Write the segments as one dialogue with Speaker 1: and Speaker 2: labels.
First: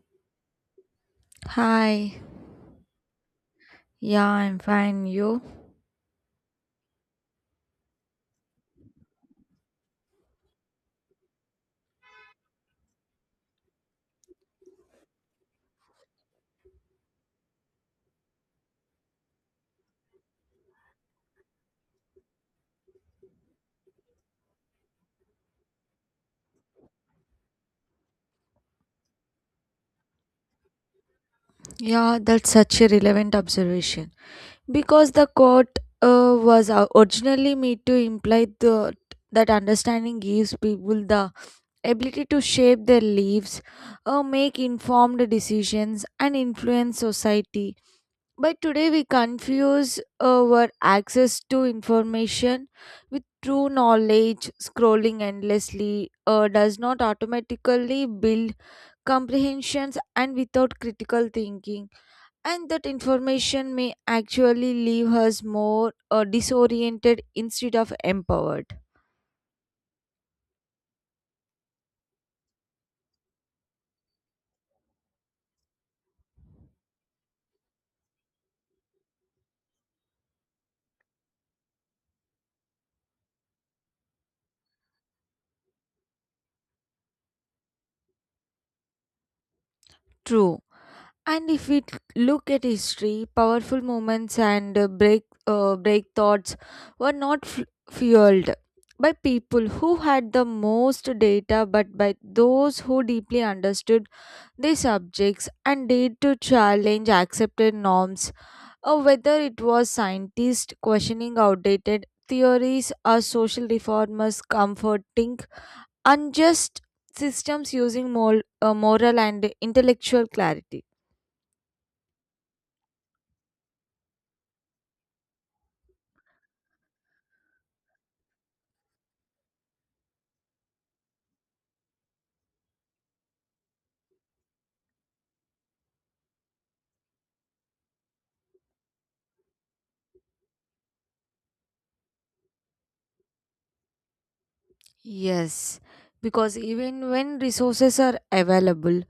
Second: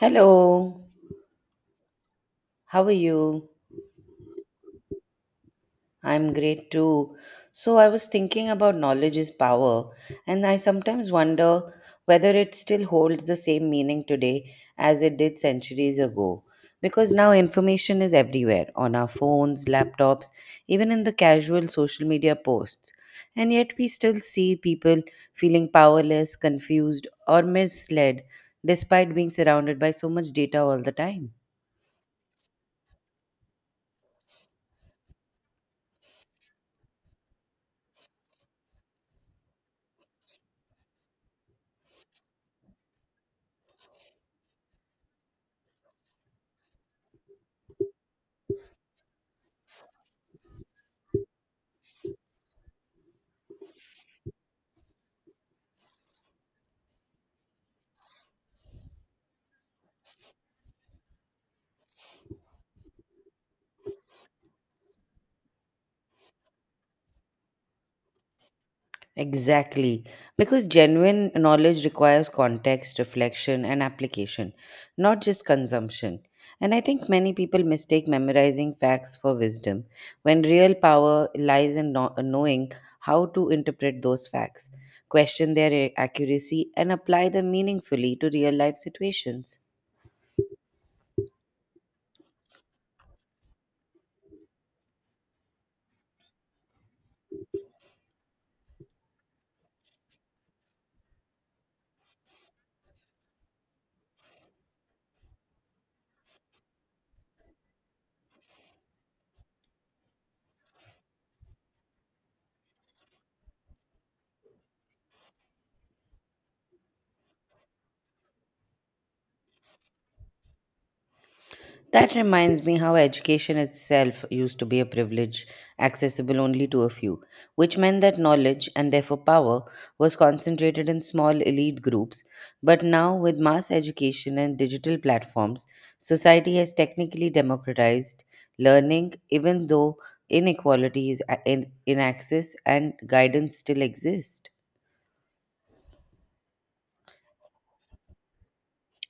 Speaker 1: Hello,
Speaker 2: Hi.
Speaker 1: how are you?
Speaker 2: Yeah, I'm fine. You?
Speaker 1: I'm great too. So, I was thinking about knowledge is power, and I sometimes wonder whether it still holds the same meaning today as it did centuries ago. Because now information is everywhere on our phones, laptops, even in the casual social media posts. And yet, we still see people feeling powerless, confused, or misled despite being surrounded by so much data all the time.
Speaker 2: Yeah, that's such a relevant observation. Because the quote was originally made to imply that understanding gives people the ability to shape their lives, make informed decisions, and influence society. But today we confuse our access to information with true knowledge. Scrolling endlessly does not automatically build comprehensions, and without critical thinking and that information may actually leave us more disoriented instead of empowered.
Speaker 1: Exactly. Because genuine knowledge requires context, reflection, and application, not just consumption. And I think many people mistake memorizing facts for wisdom, when real power lies in knowing how to interpret those facts, question their accuracy, and apply them meaningfully to real life situations.
Speaker 2: True. And if we look at history, powerful moments and break thoughts were not fueled by people who had the most data, but by those who deeply understood their subjects and dared to challenge accepted norms, or whether it was scientists questioning outdated theories or social reformers comforting unjust systems using moral and intellectual clarity.
Speaker 1: That reminds me how education itself used to be a privilege accessible only to a few, which meant that knowledge and therefore power was concentrated in small elite groups. But now, with mass education and digital platforms, society has technically democratized learning, even though inequalities in access and guidance still exist.
Speaker 2: Yes, because even when resources are available,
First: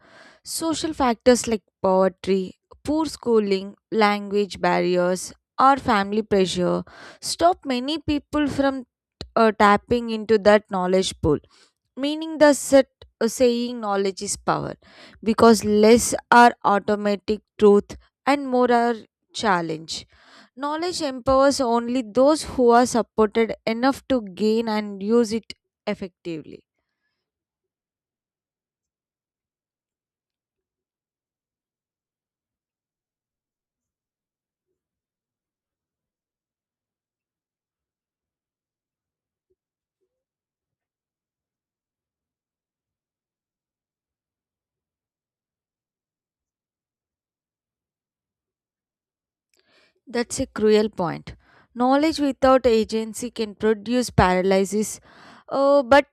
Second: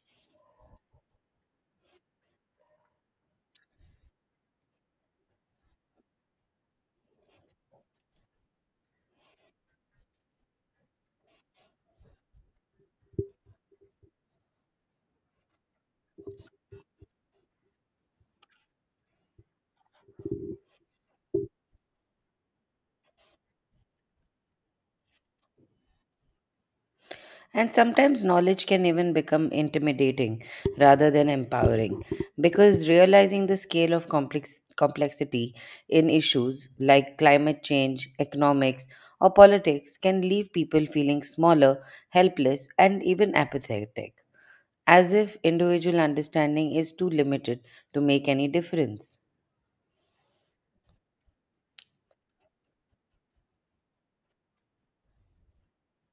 Speaker 2: social factors like poverty, poor schooling, language barriers, or family pressure stop many people from tapping into that knowledge pool, meaning the set saying knowledge is power, because less are automatic truth and more are challenge. Knowledge empowers only those who are supported enough to gain and use it effectively.
Speaker 1: And sometimes knowledge can even become intimidating rather than empowering because realizing the scale of complexity in issues like climate change, economics, or politics can leave people feeling smaller, helpless, and even apathetic, as if individual understanding is too limited to make any difference.
Speaker 2: That's a cruel point. Knowledge without agency can produce paralysis, but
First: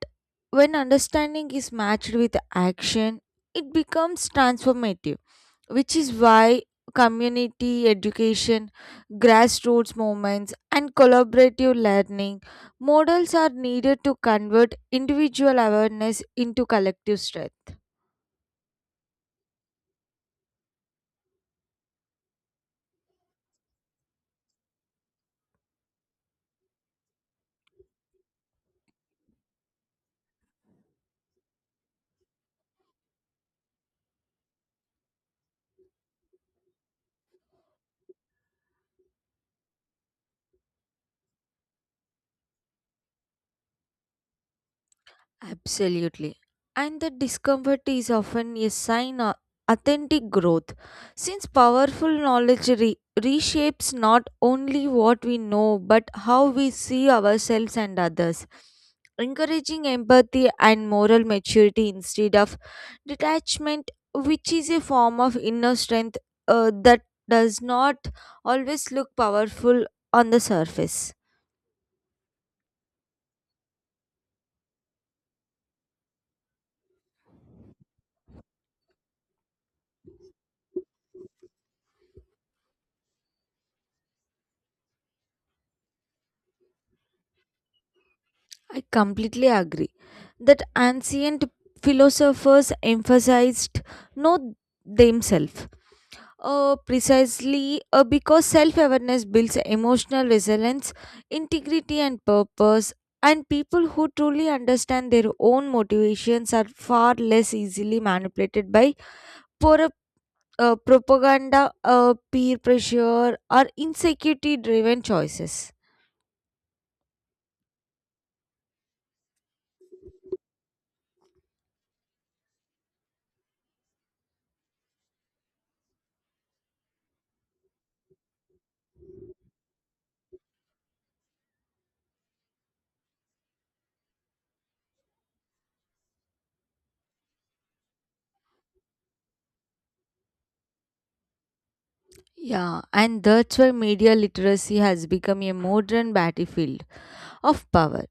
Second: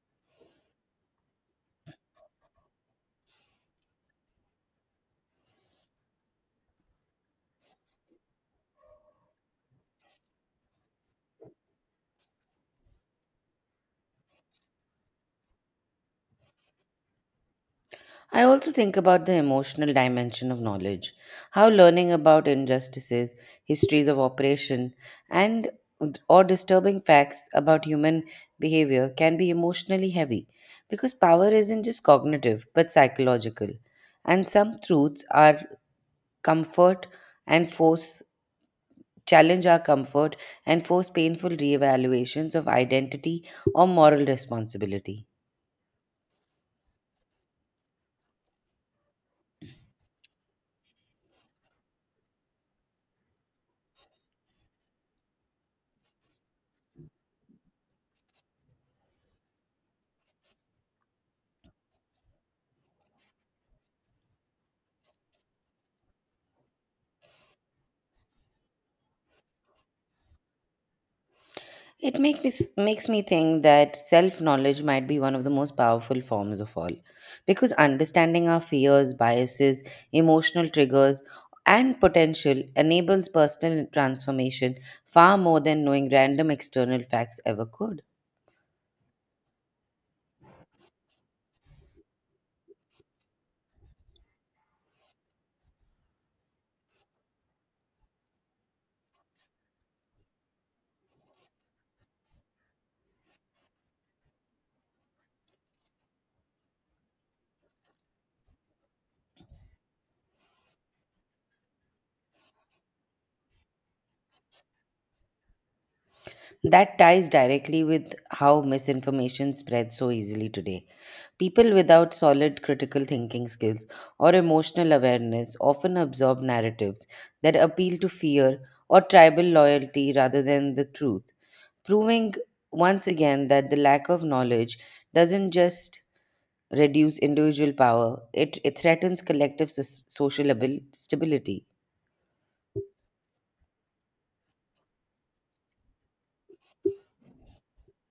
Speaker 2: when understanding is matched with action, it becomes transformative, which is why community education, grassroots movements, and collaborative learning models are needed to convert individual awareness into collective strength.
Speaker 1: I also think about the emotional dimension of knowledge, how learning about injustices, histories of oppression, and or disturbing facts about human behavior can be emotionally heavy because power isn't just cognitive but psychological, and some truths are comfort and force challenge our comfort and force painful reevaluations of identity or moral responsibility.
Speaker 2: Absolutely. And the discomfort is often a sign of authentic growth, since powerful knowledge reshapes not only what we know but how we see ourselves and others, encouraging empathy and moral maturity instead of detachment, which is a form of inner strength that does not always look powerful on the surface.
Speaker 1: Makes me think that self knowledge might be one of the most powerful forms of all. Because understanding our fears, biases, emotional triggers, and potential enables personal transformation far more than knowing random external facts ever could.
Speaker 2: I completely agree that ancient philosophers emphasized not themselves. Precisely, because self awareness builds emotional resilience, integrity, and purpose, and people who truly understand their own motivations are far less easily manipulated by por- propaganda, peer pressure, or insecurity driven choices.
Speaker 1: That ties directly with how misinformation spreads so easily today. People without solid critical thinking skills or emotional awareness often absorb narratives that appeal to fear or tribal loyalty rather than the truth, proving once again that the lack of knowledge doesn't just reduce individual power, it threatens collective social stability.
Speaker 2: Yeah, and that's why media literacy has become a modern battlefield of power,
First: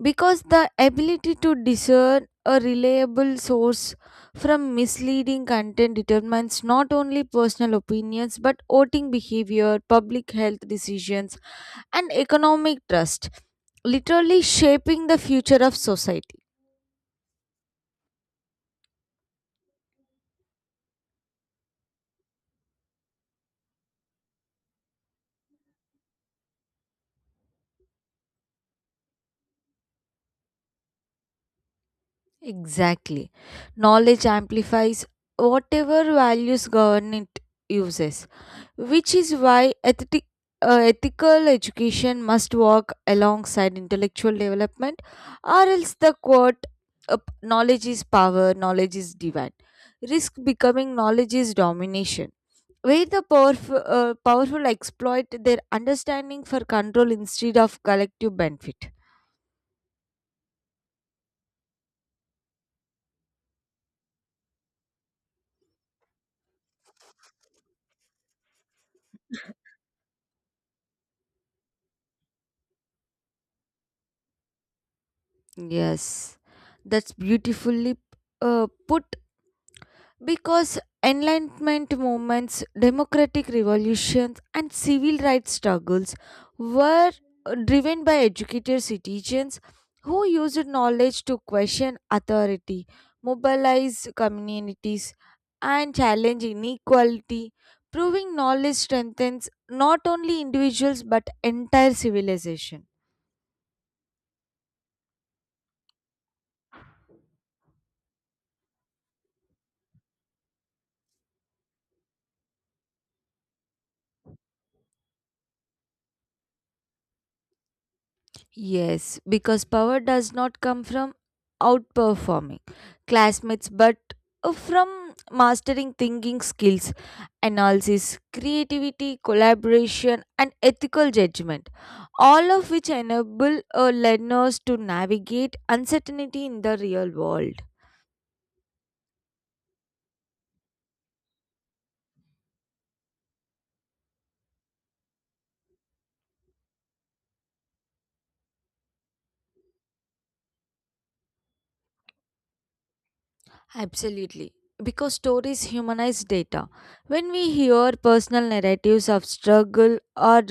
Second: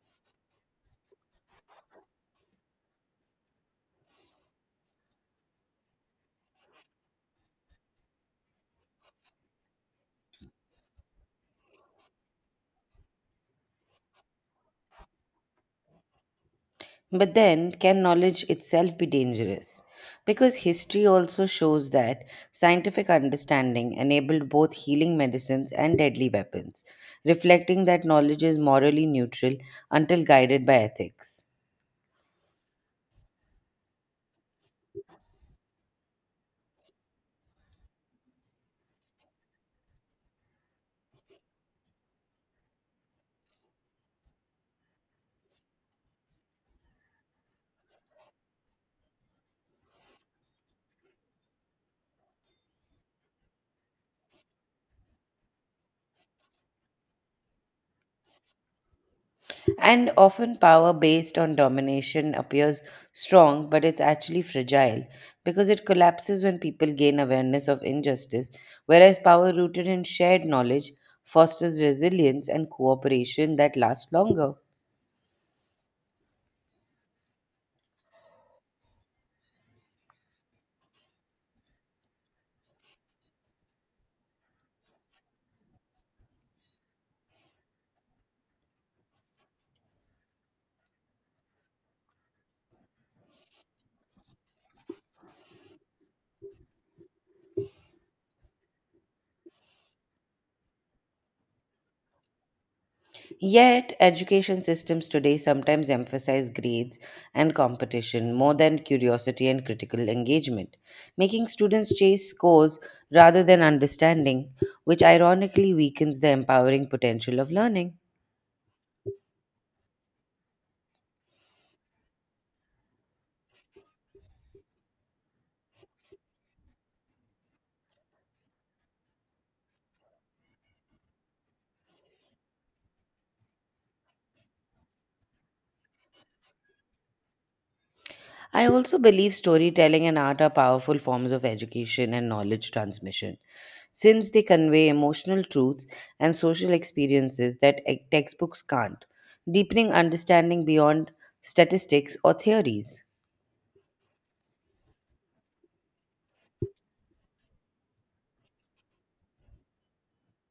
Speaker 2: because the ability to discern a reliable source from misleading content determines not only personal opinions but voting behavior, public health decisions, and economic trust, literally shaping the future of society.
Speaker 1: But then, can knowledge itself be dangerous? Because history also shows that scientific understanding enabled both healing medicines and deadly weapons, reflecting that knowledge is morally neutral until guided by ethics.
Speaker 2: Exactly. Knowledge amplifies whatever values government uses, which is why ethical education must work alongside intellectual development, or else the quote, knowledge is power, knowledge is divine, risk becoming knowledge is domination. Where the powerful exploit their understanding for control instead of collective benefit.
Speaker 1: And often, power based on domination appears strong, but it's actually fragile because it collapses when people gain awareness of injustice, whereas power rooted in shared knowledge fosters resilience and cooperation that lasts longer.
Speaker 2: Yes, that's beautifully put. Because Enlightenment movements, democratic revolutions, and civil rights struggles were driven by educated citizens who used knowledge to question authority, mobilize communities, and challenge inequality, proving knowledge strengthens not only individuals but entire civilization.
Speaker 1: Yet, education systems today sometimes emphasize grades and competition more than curiosity and critical engagement, making students chase scores rather than understanding, which ironically weakens the empowering potential of learning.
Speaker 2: Yes, because power does not come from outperforming classmates but from mastering thinking skills, analysis, creativity, collaboration, and ethical judgment, all of which enable learners to navigate uncertainty in the real world.
Speaker 1: I also believe storytelling and art are powerful forms of education and knowledge transmission, since they convey emotional truths and social experiences that textbooks can't, deepening understanding beyond statistics or theories.
Speaker 2: Absolutely. Because stories humanize data. When we hear personal narratives of struggle or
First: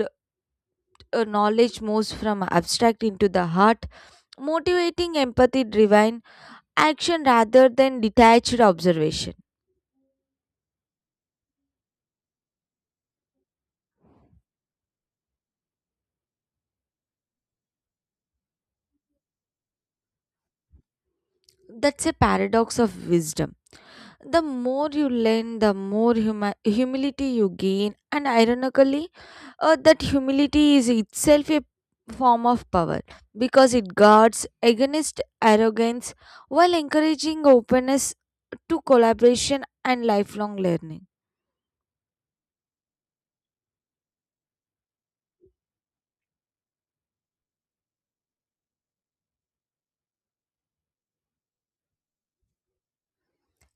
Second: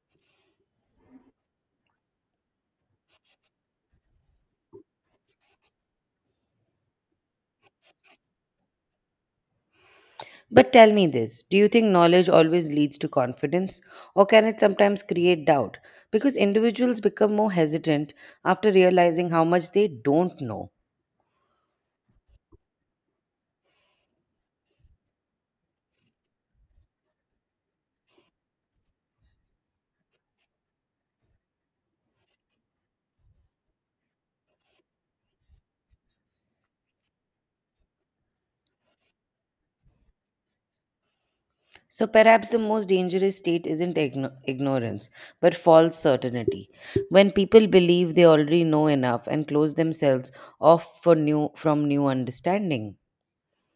Speaker 2: knowledge moves from abstract into the heart, motivating empathy driven action rather than detached observation.
Speaker 1: But tell me this, do you think knowledge always leads to confidence, or can it sometimes create doubt? Because individuals become more hesitant after realizing how much they don't know.
Speaker 2: That's a paradox of wisdom. The more you learn, the more humility you gain, and ironically, that humility is itself a form of power because it guards against arrogance while encouraging openness to collaboration and lifelong learning.
Speaker 1: So perhaps the most dangerous state isn't ignorance, but false certainty. When people believe they already know enough and close themselves off for from new understanding.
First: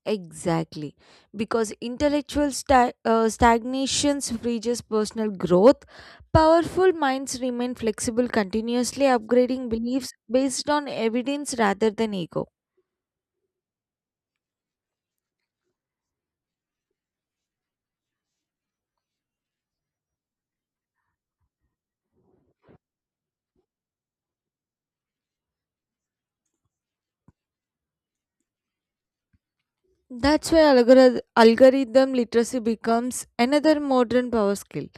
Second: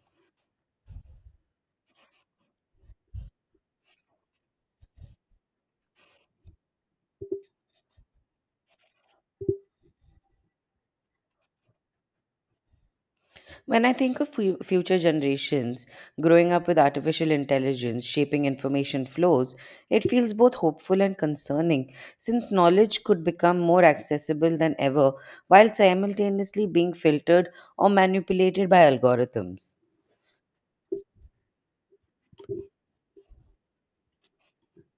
Speaker 2: Exactly, because intellectual stagnations freezes personal growth. Powerful minds remain flexible, continuously upgrading beliefs based on evidence rather than ego.
Speaker 1: When I think of future generations growing up with artificial intelligence shaping information flows, it feels both hopeful and concerning since knowledge could become more accessible than ever while simultaneously being filtered or manipulated by algorithms.
Speaker 2: That's why algorithm literacy becomes another modern power skill.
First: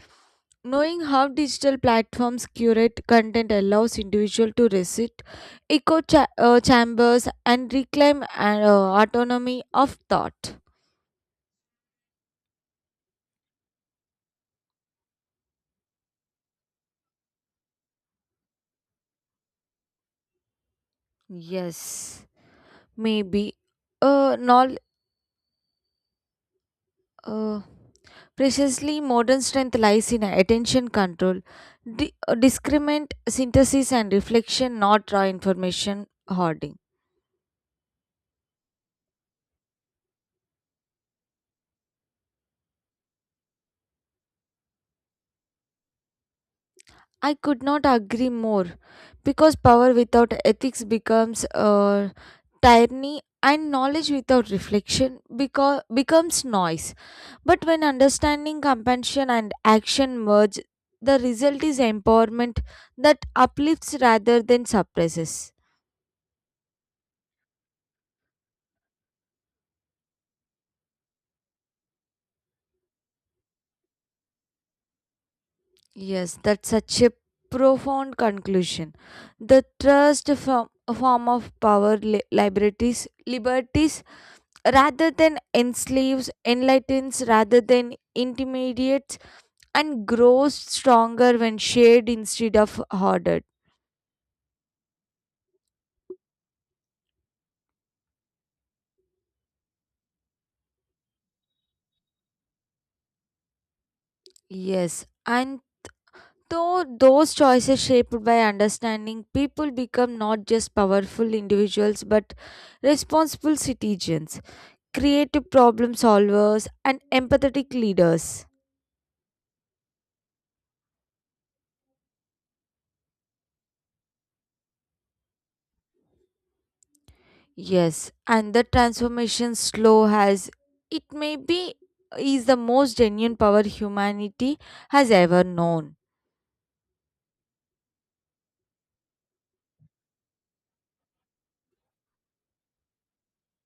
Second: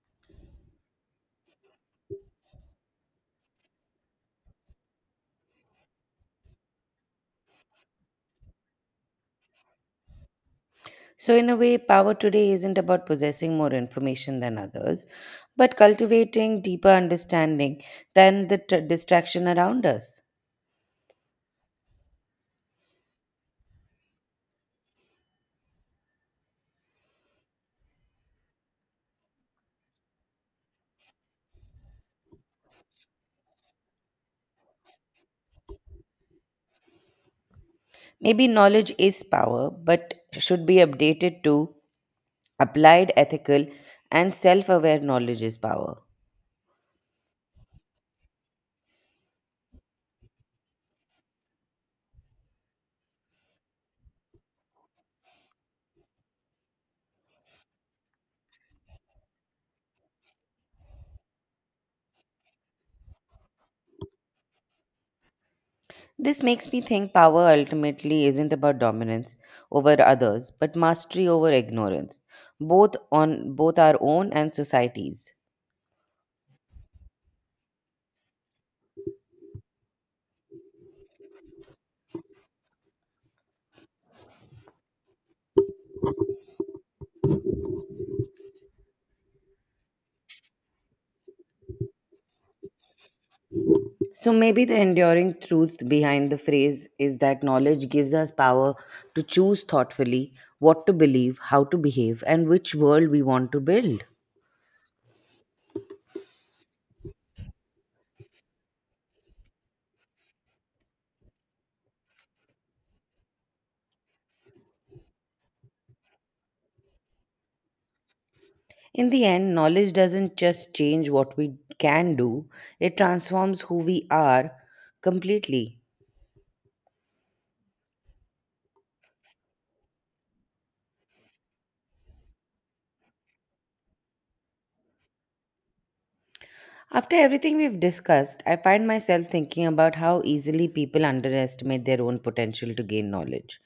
Speaker 2: Knowing how digital platforms curate content allows individual to resist echo chambers and reclaim autonomy of thought.
Speaker 1: So, in a way, power today isn't about possessing more information than others, but cultivating deeper understanding than the tr distraction around us.
Speaker 2: Yes. Maybe. Not, uh, precisely modern strength lies in attention control, discriminant synthesis and reflection, not raw information hoarding.
Speaker 1: Maybe knowledge is power, but should be updated too. Applied, ethical, and self aware knowledge is power.
Speaker 2: I could not agree more, because power without ethics becomes tyranny, and knowledge without reflection becomes noise. But when understanding, compassion, and action merge, the result is empowerment that uplifts rather than suppresses.
Speaker 1: This makes me think power ultimately isn't about dominance over others, but mastery over ignorance, both our own and society's.
Speaker 2: Yes, that's such a profound conclusion. The trust from a form of power liberties rather than enslaves, enlightens rather than intimidates, and grows stronger when shared instead of hoarded.
Speaker 1: So maybe the enduring truth behind the phrase is that knowledge gives us power to choose thoughtfully what to believe, how to behave, and which world we want to build.
Speaker 2: Yes. And though those choices shaped by understanding, people become not just powerful individuals but responsible citizens, creative problem solvers, and empathetic leaders.
Speaker 1: In the end, knowledge doesn't just change what we can do, it transforms who we are completely.
Speaker 2: Yes, and the transformation slow has it may be is the most genuine power humanity has ever known.
Speaker 1: After everything we've discussed, I find myself thinking about how easily people underestimate their own potential to gain knowledge,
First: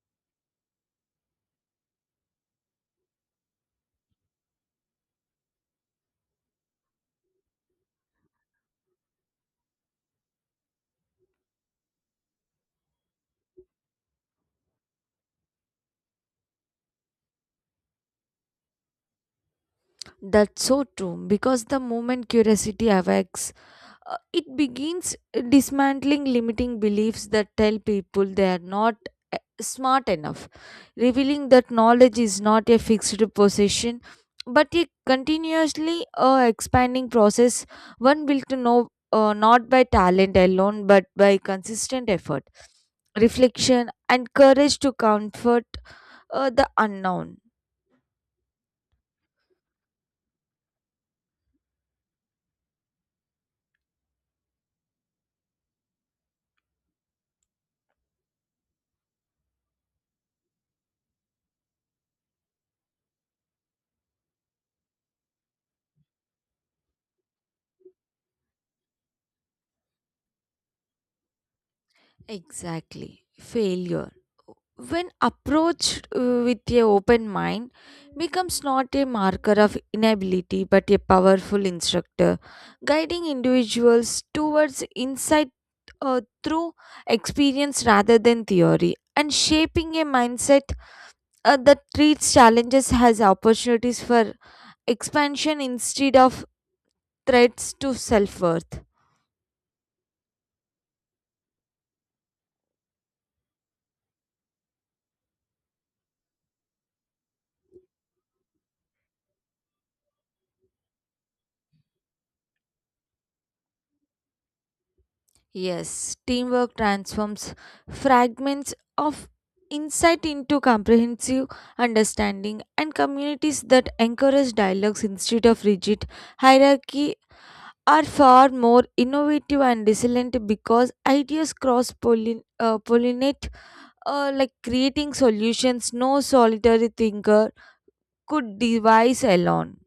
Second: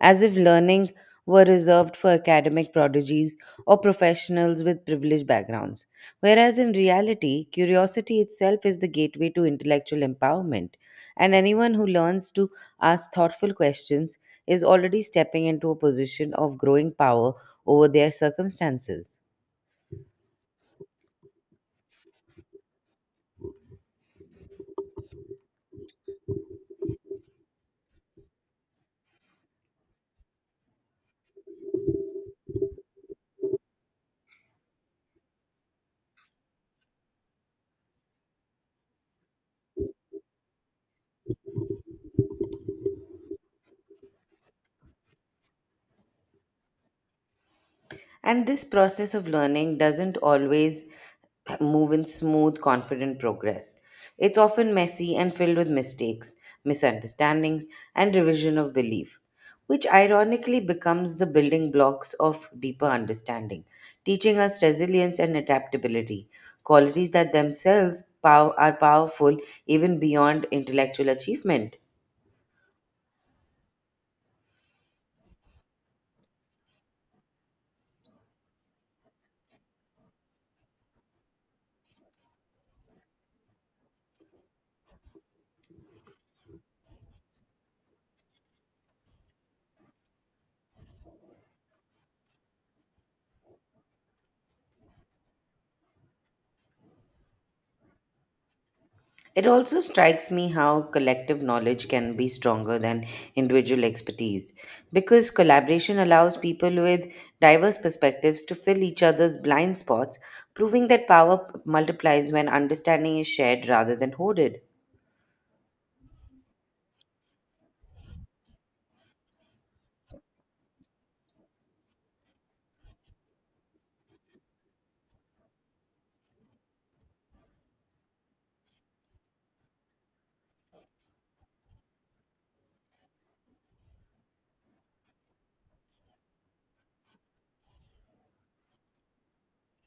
Speaker 1: as if learning were reserved for academic prodigies or professionals with privileged backgrounds. Whereas in reality, curiosity itself is the gateway to intellectual empowerment, and anyone who learns to ask thoughtful questions is already stepping into a position of growing power over their circumstances.
Speaker 2: That's so true because the moment curiosity awakes, it begins dismantling limiting beliefs that tell people they are not smart enough, revealing that knowledge is not a fixed possession but a continuously expanding process, one built to know not by talent alone but by consistent effort, reflection, and courage to comfort the unknown.
Speaker 1: And this process of learning doesn't always move in smooth, confident progress. It's often messy and filled with mistakes, misunderstandings, and revision of belief, which ironically becomes the building blocks of deeper understanding, teaching us resilience and adaptability, qualities that themselves are powerful even beyond intellectual achievement.
Speaker 2: Exactly. Failure, when approached with a open mind, becomes not a marker of inability but a powerful instructor, guiding individuals towards insight through experience rather than theory, and shaping a mindset that treats challenges as opportunities for expansion instead of threats to self-worth.
Speaker 1: It also strikes me how collective knowledge can be stronger than individual expertise because collaboration allows people with diverse perspectives to fill each other's blind spots, proving that power multiplies when understanding is shared rather than hoarded.
Speaker 2: Yes, teamwork transforms fragments of insight into comprehensive understanding, and communities that encourage dialogues instead of rigid hierarchy are far more innovative and resilient because ideas cross pollinate like creating solutions no solitary thinker could devise alone.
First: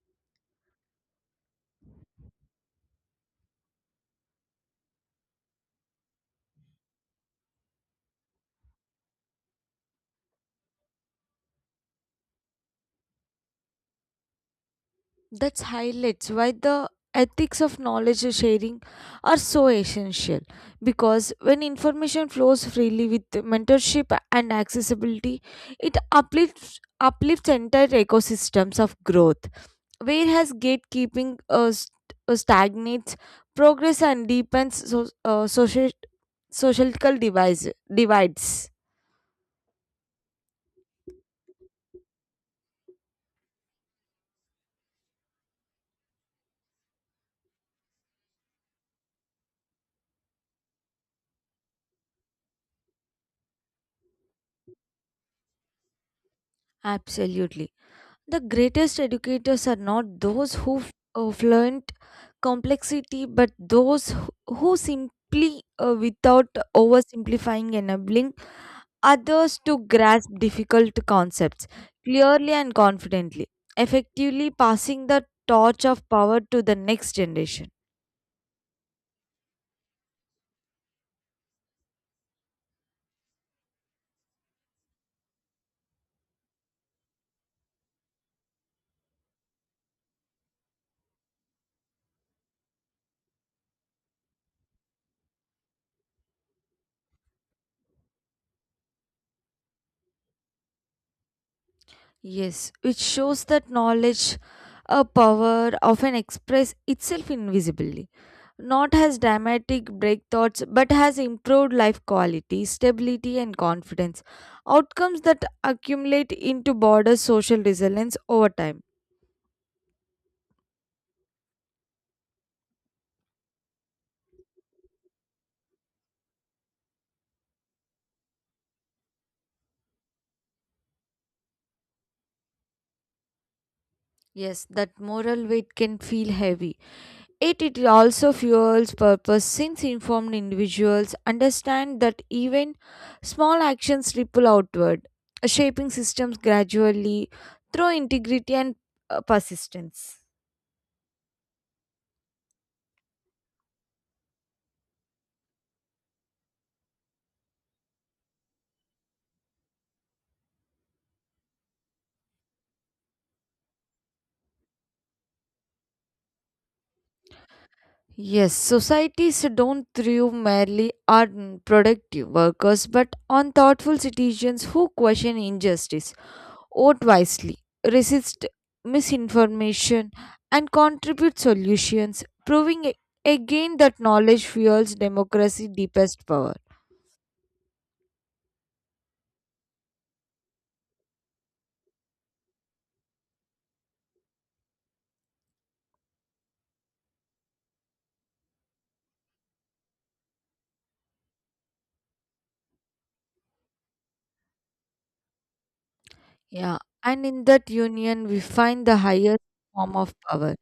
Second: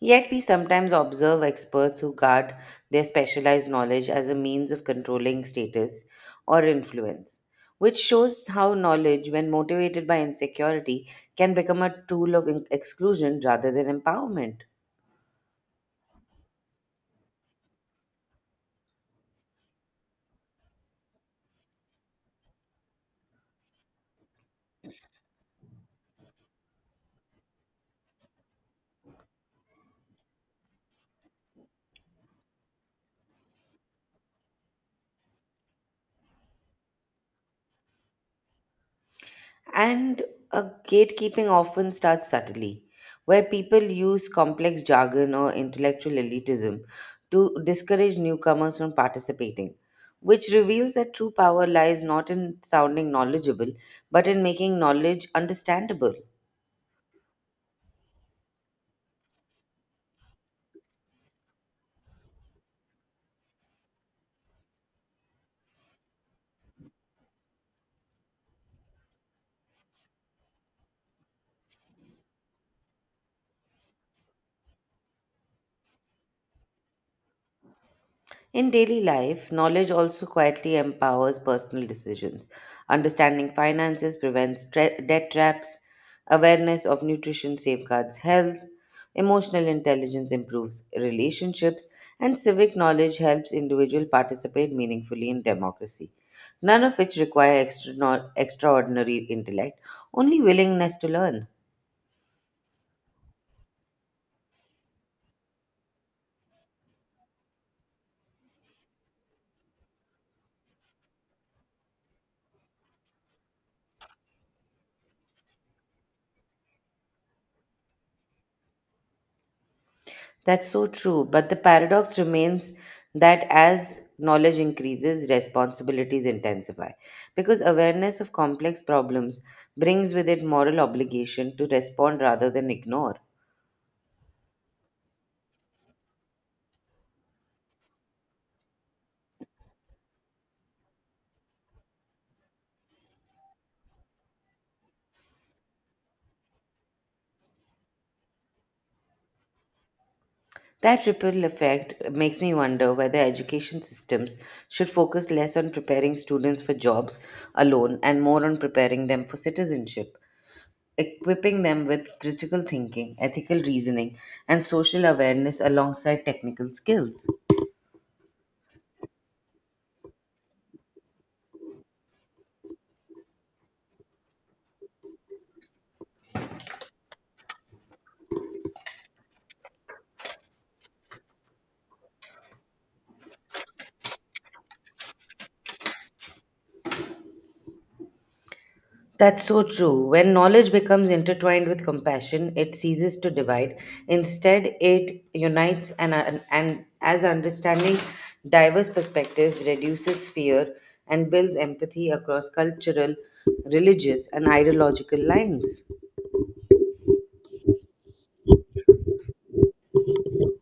Speaker 1: Yet, we sometimes observe experts who guard their specialized knowledge as a means of controlling status or influence, which shows how knowledge, when motivated by insecurity, can become a tool of exclusion rather than empowerment.
Speaker 2: That's highlights why the ethics of knowledge sharing are so essential, because when information flows freely with mentorship and accessibility, it uplifts entire ecosystems of growth. Whereas gatekeeping stagnates progress and deepens so- social societal divides.
Speaker 1: And a gatekeeping often starts subtly, where people use complex jargon or intellectual elitism to discourage newcomers from participating, which reveals that true power lies not in sounding knowledgeable, but in making knowledge understandable.
Speaker 2: Absolutely. The greatest educators are not those who fluent complexity, but those who simply, without oversimplifying, enabling others to grasp difficult concepts clearly and confidently, effectively passing the torch of power to the next generation.
Speaker 1: In daily life, knowledge also quietly empowers personal decisions. Understanding finances prevents debt traps, awareness of nutrition safeguards health, emotional intelligence improves relationships, and civic knowledge helps individuals participate meaningfully in democracy. None of which require extraordinary intellect, only willingness to learn.
Speaker 2: Yes, which shows that knowledge, a power often express itself invisibly, not as dramatic breakthroughs, but has improved life quality, stability, and confidence. Outcomes that accumulate into broader social resilience over time.
Speaker 1: That's so true. But the paradox remains that as knowledge increases, responsibilities intensify. Because awareness of complex problems brings with it moral obligation to respond rather than ignore.
Speaker 2: Yes, that moral weight can feel heavy. It also fuels purpose, since informed individuals understand that even small actions ripple outward, shaping systems gradually through integrity and persistence.
Speaker 1: That ripple effect makes me wonder whether education systems should focus less on preparing students for jobs alone and more on preparing them for citizenship, equipping them with critical thinking, ethical reasoning, and social awareness alongside technical skills.
Speaker 2: Yes, societies don't thrive merely on productive workers but on thoughtful citizens who question injustice, vote wisely, resist misinformation, and contribute solutions, proving again that knowledge fuels democracy's deepest power.
Speaker 1: That's so true. When knowledge becomes intertwined with compassion, it ceases to divide. Instead, it unites, and as understanding diverse perspective reduces fear and builds empathy across cultural, religious, and ideological lines.
Speaker 2: Yeah, and in that union, we find the highest form of power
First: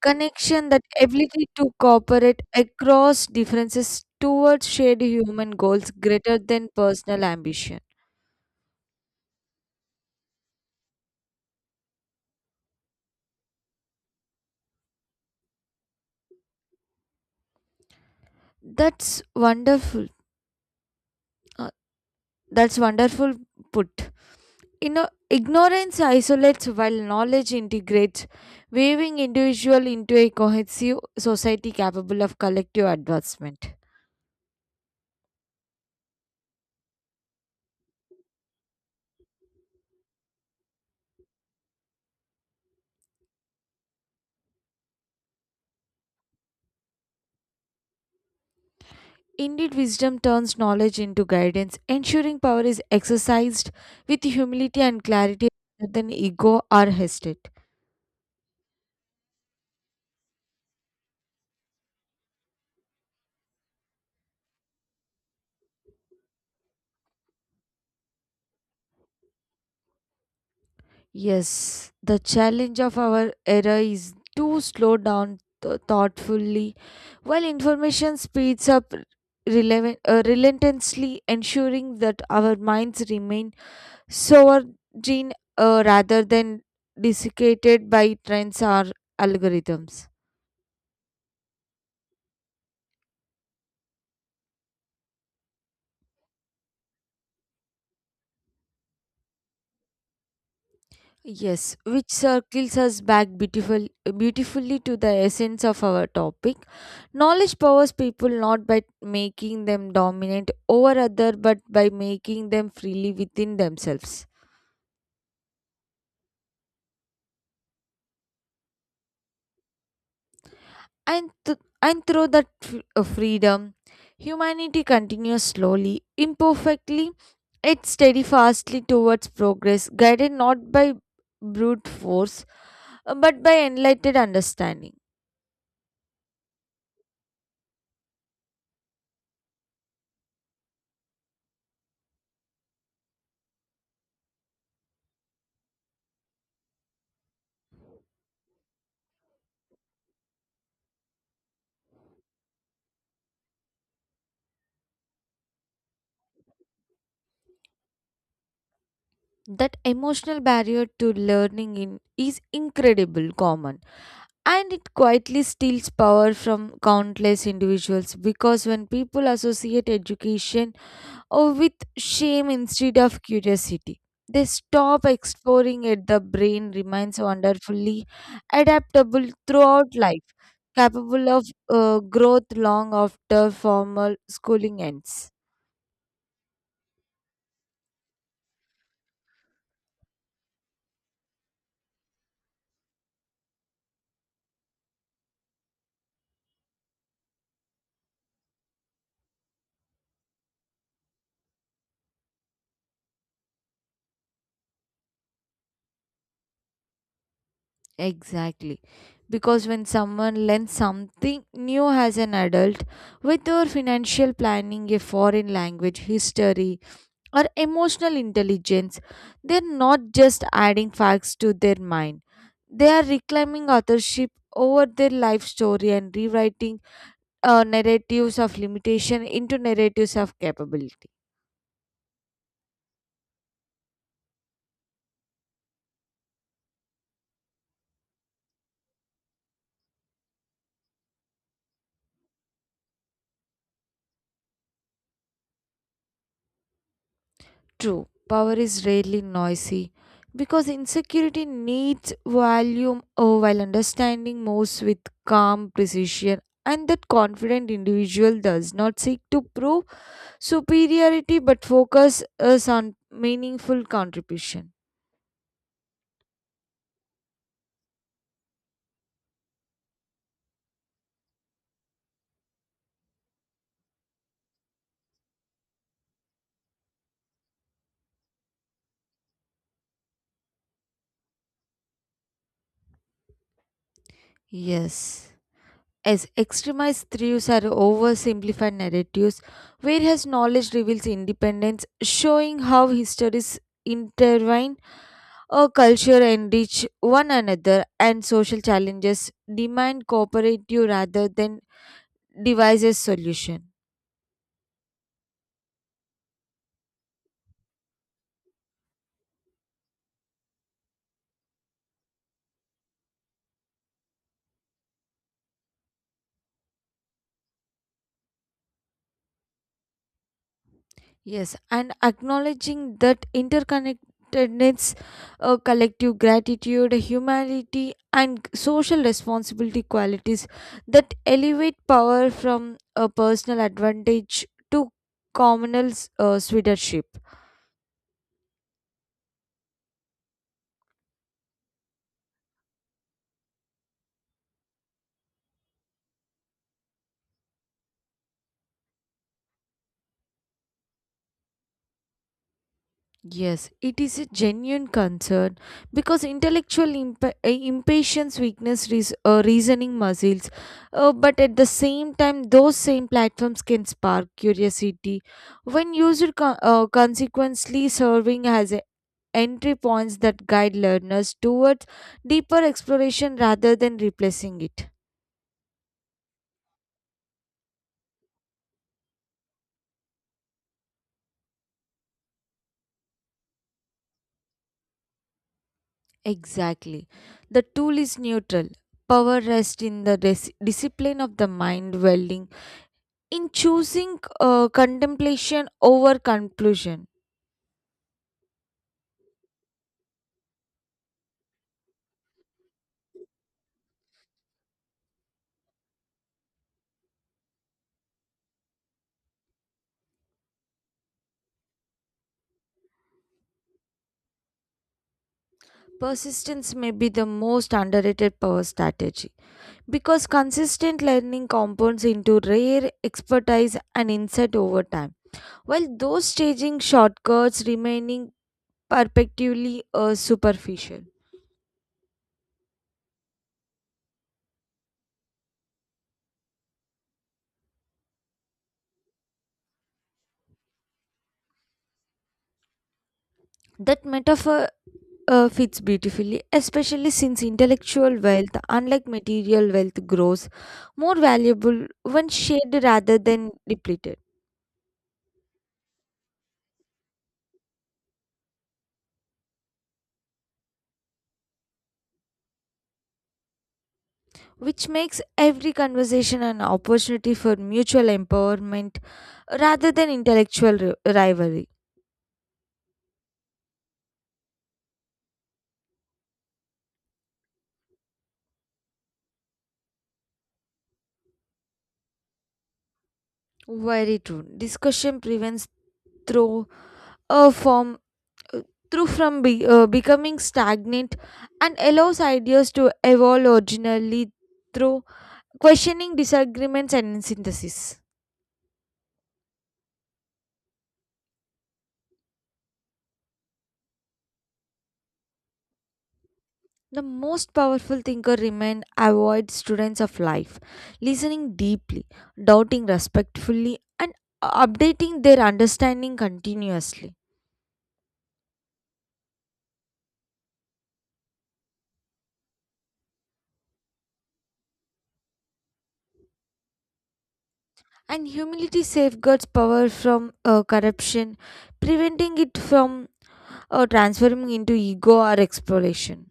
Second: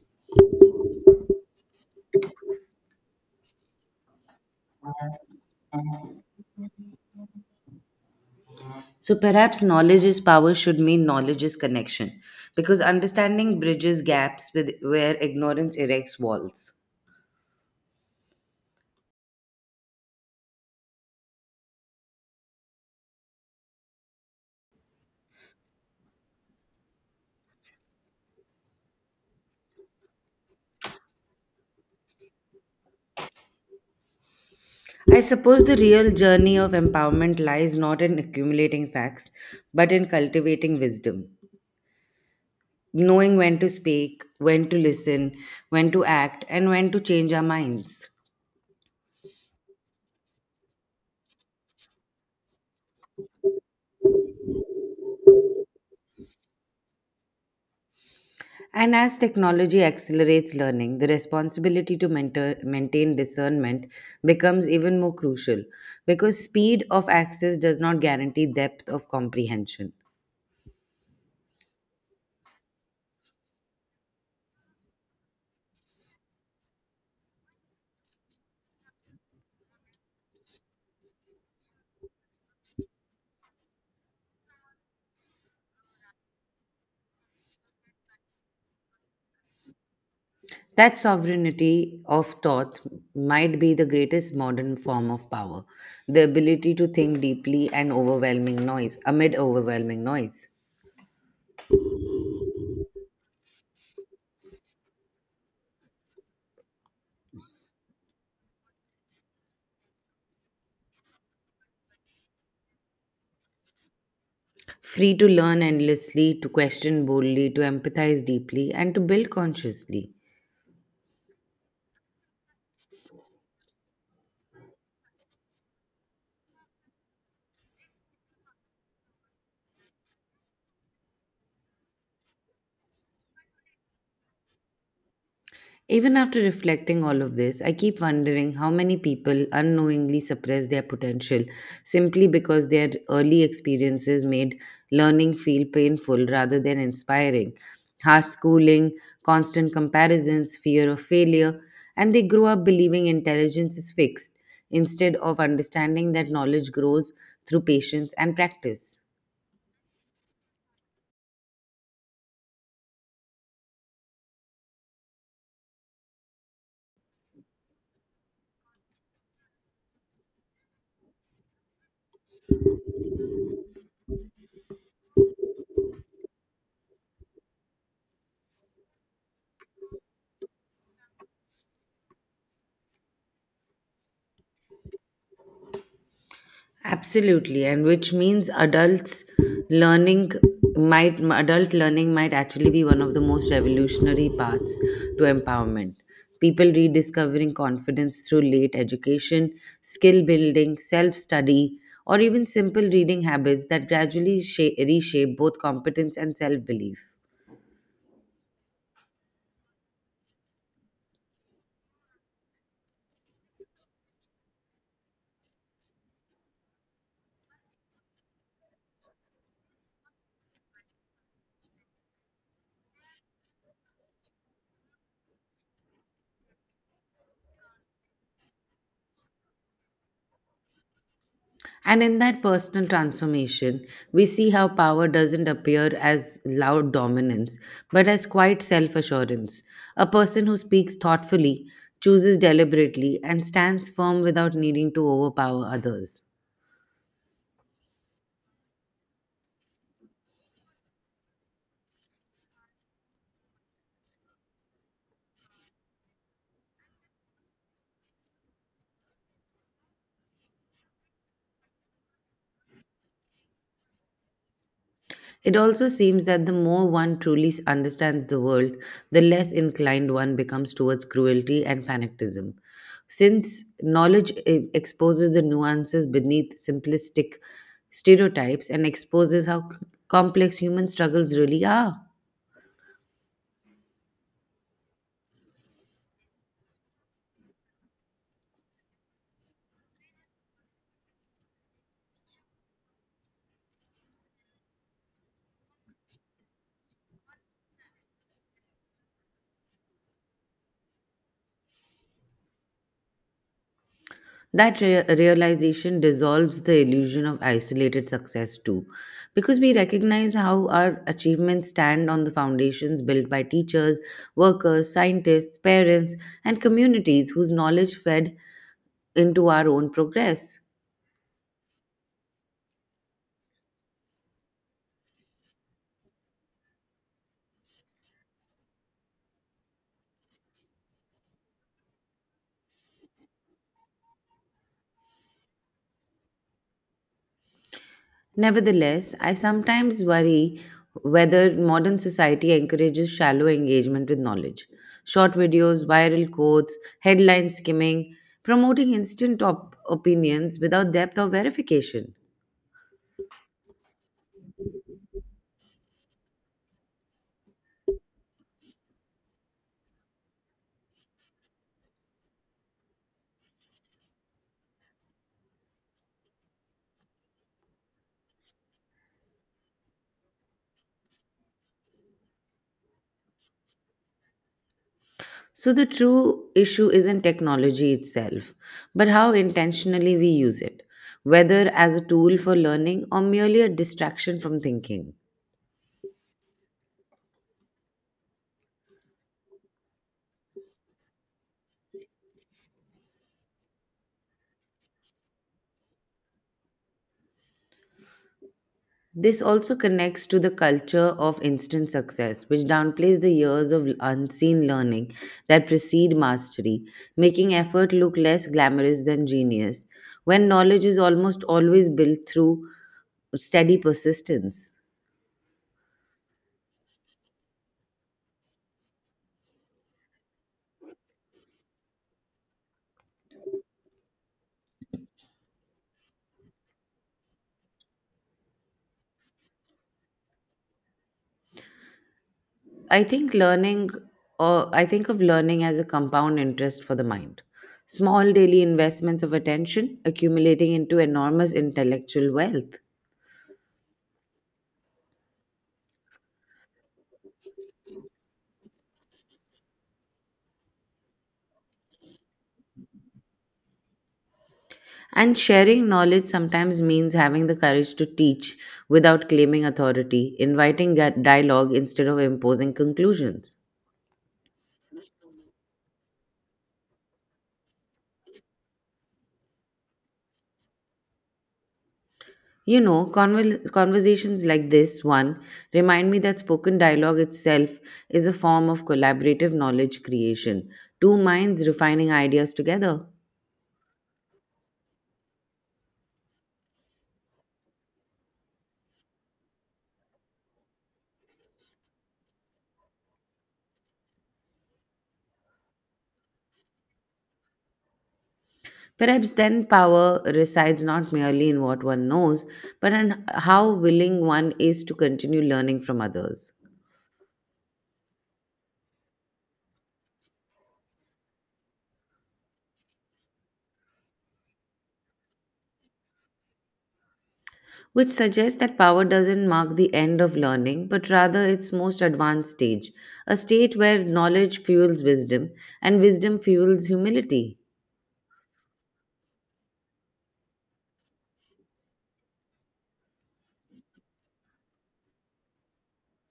Speaker 2: connection, that ability to cooperate across differences towards shared human goals greater than personal ambition.
Speaker 1: So perhaps knowledge is power should mean knowledge is connection because understanding bridges gaps with where ignorance erects walls.
Speaker 2: That's wonderful. Uh, that's wonderful put. Ignorance isolates while knowledge integrates, weaving individual into a cohesive society capable of collective advancement.
Speaker 1: I suppose the real journey of empowerment lies not in accumulating facts, but in cultivating wisdom, knowing when to speak, when to listen, when to act, and when to change our minds.
Speaker 2: Indeed, wisdom turns knowledge into guidance, ensuring power is exercised with humility and clarity rather than ego or hatred.
Speaker 1: And as technology accelerates learning, the responsibility to mentor, maintain discernment becomes even more crucial because speed of access does not guarantee depth of comprehension.
Speaker 2: Yes, the challenge of our era is to slow down thoughtfully while information speeds up relentlessly, ensuring that our minds remain sovereign rather than desiccated by trends or algorithms.
Speaker 1: That sovereignty of thought might be the greatest modern form of power, the ability to think deeply amid overwhelming noise.
Speaker 2: Yes, which circles us back beautifully to the essence of our topic. Knowledge powers people not by making them dominant over other, but by making them freely within themselves.
Speaker 1: Free to learn endlessly, to question boldly, to empathize deeply, and to build consciously.
Speaker 2: And through that freedom, humanity continues slowly, imperfectly, yet steadfastly towards progress, guided not by brute force, but by enlightened understanding.
Speaker 1: Even after reflecting all of this, I keep wondering how many people unknowingly suppress their potential simply because their early experiences made learning feel painful rather than inspiring. Harsh schooling, constant comparisons, fear of failure, and they grow up believing intelligence is fixed instead of understanding that knowledge grows through patience and practice.
Speaker 2: That emotional barrier to learning in is incredible common, and it quietly steals power from countless individuals, because when people associate education or with shame instead of curiosity, they stop exploring it. The brain remains wonderfully adaptable throughout life, capable of growth long after formal schooling ends.
Speaker 1: Absolutely, and which means learning adult learning might actually be one of the most revolutionary paths to empowerment. People rediscovering confidence through late education, skill building, self study, or even simple reading habits that reshape both competence and self belief.
Speaker 2: Exactly. Because when someone learns something new as an adult, whether financial planning, a foreign language, history, or emotional intelligence, they're not just adding facts to their mind. They are reclaiming authorship over their life story and rewriting narratives of limitation into narratives of capability.
Speaker 1: And in that personal transformation, we see how power doesn't appear as loud dominance, but as quiet self assurance. A person who speaks thoughtfully, chooses deliberately, and stands firm without needing to overpower others.
Speaker 2: True, power is rarely noisy because insecurity needs volume while understanding moves with calm precision, and that confident individual does not seek to prove superiority but focus us on meaningful contribution.
Speaker 1: It also seems that the more one truly understands the world, the less inclined one becomes towards cruelty and fanaticism, since knowledge exposes the nuances beneath simplistic stereotypes and exposes how complex human struggles really are.
Speaker 2: Yes. As extremized theories are oversimplified narratives, whereas knowledge reveals independence, showing how histories intertwine, our culture enrich one another, and social challenges demand cooperative rather than devices solution.
Speaker 1: That realization dissolves the illusion of isolated success too, because we recognize how our achievements stand on the foundations built by teachers, workers, scientists, parents, and communities whose knowledge fed into our own progress.
Speaker 2: Yes, and acknowledging that interconnectedness, collective gratitude, humanity, and social responsibility qualities that elevate power from a personal advantage to communal stewardship.
Speaker 1: Nevertheless, I sometimes worry whether modern society encourages shallow engagement with knowledge. Short videos, viral quotes, headline skimming, promoting instant opinions without depth or verification.
Speaker 2: Yes, it is a genuine concern because intellectual impatience weakness reasoning muscles, but at the same time, those same platforms can spark curiosity when used consequently, serving as a entry points that guide learners towards deeper exploration rather than replacing it.
Speaker 1: So, the true issue isn't technology itself, but how intentionally we use it, whether as a tool for learning or merely a distraction from thinking.
Speaker 2: Exactly. The tool is neutral. Power rests in the discipline of the mind welding. In choosing contemplation over conclusion,
Speaker 1: This also connects to the culture of instant success, which downplays the years of unseen learning that precede mastery, making effort look less glamorous than genius, when knowledge is almost always built through steady persistence.
Speaker 2: persistence may be the most underrated power strategy because consistent learning compounds into rare expertise and insight over time, while those staging shortcuts remaining perpetually superficial.
Speaker 1: I think learning, or I think of learning as a compound interest for the mind. Small daily investments of attention accumulating into enormous intellectual wealth.
Speaker 2: That metaphor fits beautifully, especially since intellectual wealth, unlike material wealth, grows more valuable when shared rather than depleted.
Speaker 1: And sharing knowledge sometimes means having the courage to teach without claiming authority, inviting dialogue instead of imposing conclusions.
Speaker 2: Which makes every conversation an opportunity for mutual empowerment rather than intellectual rivalry.
Speaker 1: You know, conversations like this one remind me that spoken dialogue itself is a form of collaborative knowledge creation, two minds refining ideas together.
Speaker 2: Very true. Discussion prevents through a form through from becoming stagnant and allows ideas to evolve originally through questioning disagreements and synthesis.
Speaker 1: Perhaps then power resides not merely in what one knows, but in how willing one is to continue learning from others.
Speaker 2: The most powerful thinker remained avoid students of life, listening deeply, doubting respectfully, and updating their understanding continuously.
Speaker 1: Which suggests that power doesn't mark the end of learning, but rather its most advanced stage, a state where knowledge fuels wisdom and wisdom fuels humility.
Speaker 2: And humility safeguards power from corruption, preventing it from transforming into ego or exploration.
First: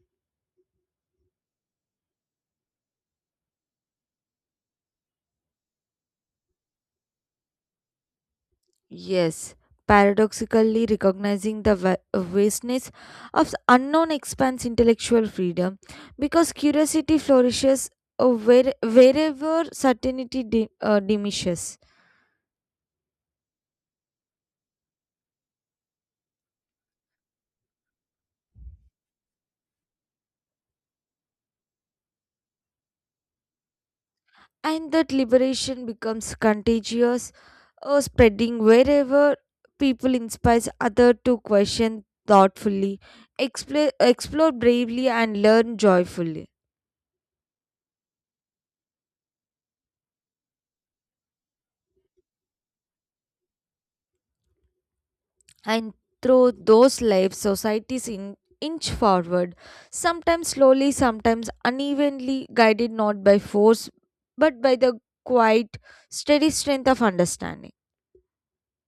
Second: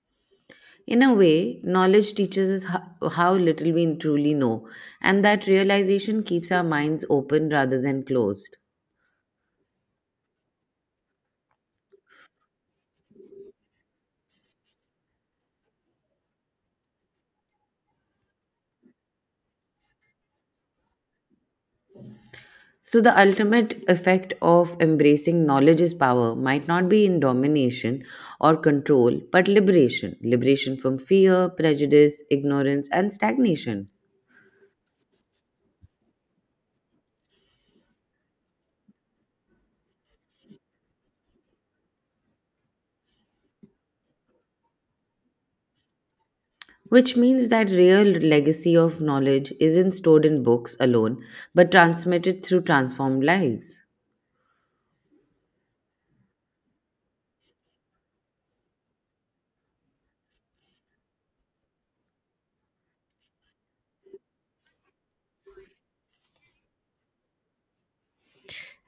Speaker 1: In a way, knowledge teaches us how little we truly know, and that realization keeps our minds open rather than closed.
Speaker 2: Yes, paradoxically recognizing the vastness of unknown expands intellectual freedom because curiosity flourishes wherever certainty diminishes.
Speaker 1: So, the ultimate effect of embracing knowledge is power might not be in domination or control, but liberation from fear, prejudice, ignorance, and stagnation.
Speaker 2: And that liberation becomes contagious, spreading wherever people inspires others to question thoughtfully, explore bravely, and learn joyfully.
Speaker 1: Which means that real legacy of knowledge isn't stored in books alone, but transmitted through transformed lives.
Speaker 2: And through those lives, societies inch forward, sometimes slowly, sometimes unevenly, guided not by force but by the quiet, steady strength of understanding.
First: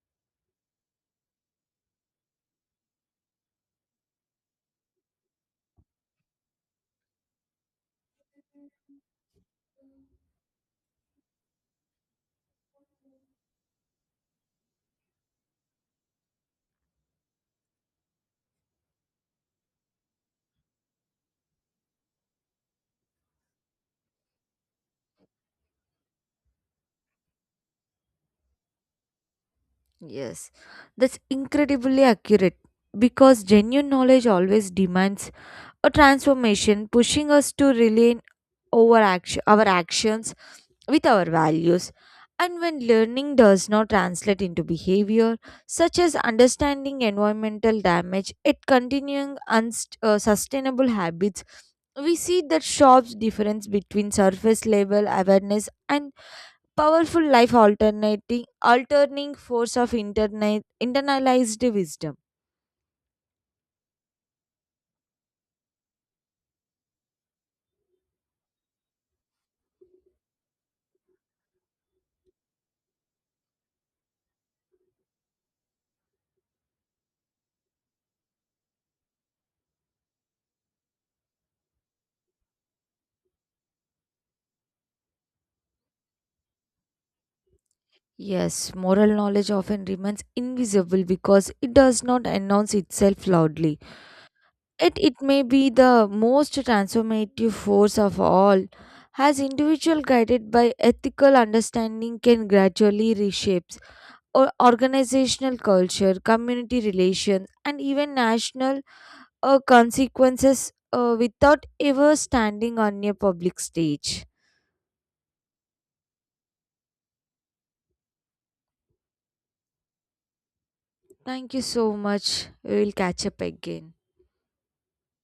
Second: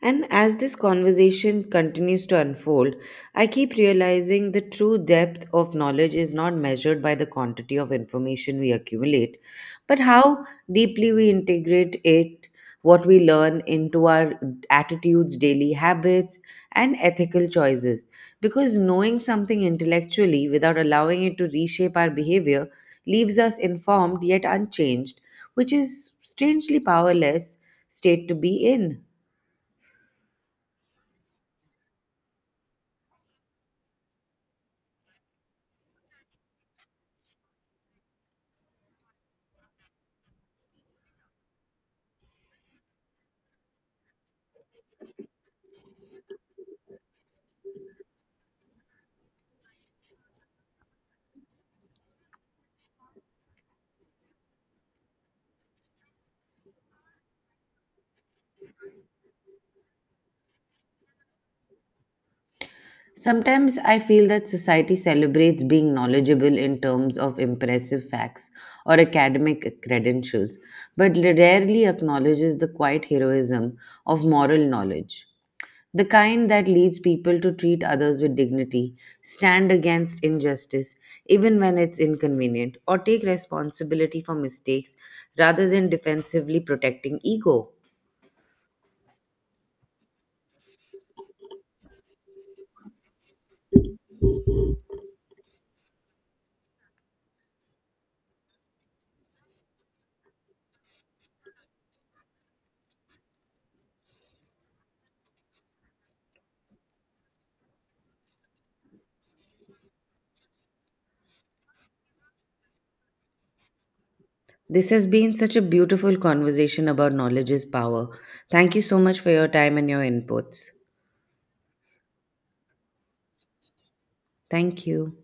Speaker 1: And as this conversation continues to unfold, I keep realizing the true depth of knowledge is not measured by the quantity of information we accumulate, but how deeply we integrate it, what we learn into our attitudes, daily habits, and ethical choices. Because knowing something intellectually without allowing it to reshape our behavior leaves us informed yet unchanged, which is strangely powerless state to be in.
Speaker 2: Yes, that's incredibly accurate because genuine knowledge always demands a transformation, pushing us to rely our actions with our values. And when learning does not translate into behavior, such as understanding environmental damage, it continuing unsustainable habits, we see that sharp difference between surface level awareness and powerful life alternating force of internet internalized wisdom.
Speaker 1: Sometimes I feel that society celebrates being knowledgeable in terms of impressive facts or academic credentials, but rarely acknowledges the quiet heroism of moral knowledge. The kind that leads people to treat others with dignity, stand against injustice, even when it's inconvenient, or take responsibility for mistakes rather than defensively protecting ego.
Speaker 2: Yes, moral knowledge often remains invisible because it does not announce itself loudly. It may be the most transformative force of all, as individual guided by ethical understanding can gradually reshape or organizational culture, community relations, and even national consequences without ever standing on a public stage.
Speaker 1: This has been such a beautiful conversation about knowledge is power. Thank you so much for your time and your inputs.
Speaker 2: Thank you so much. We will catch up again.
Speaker 1: Thank you.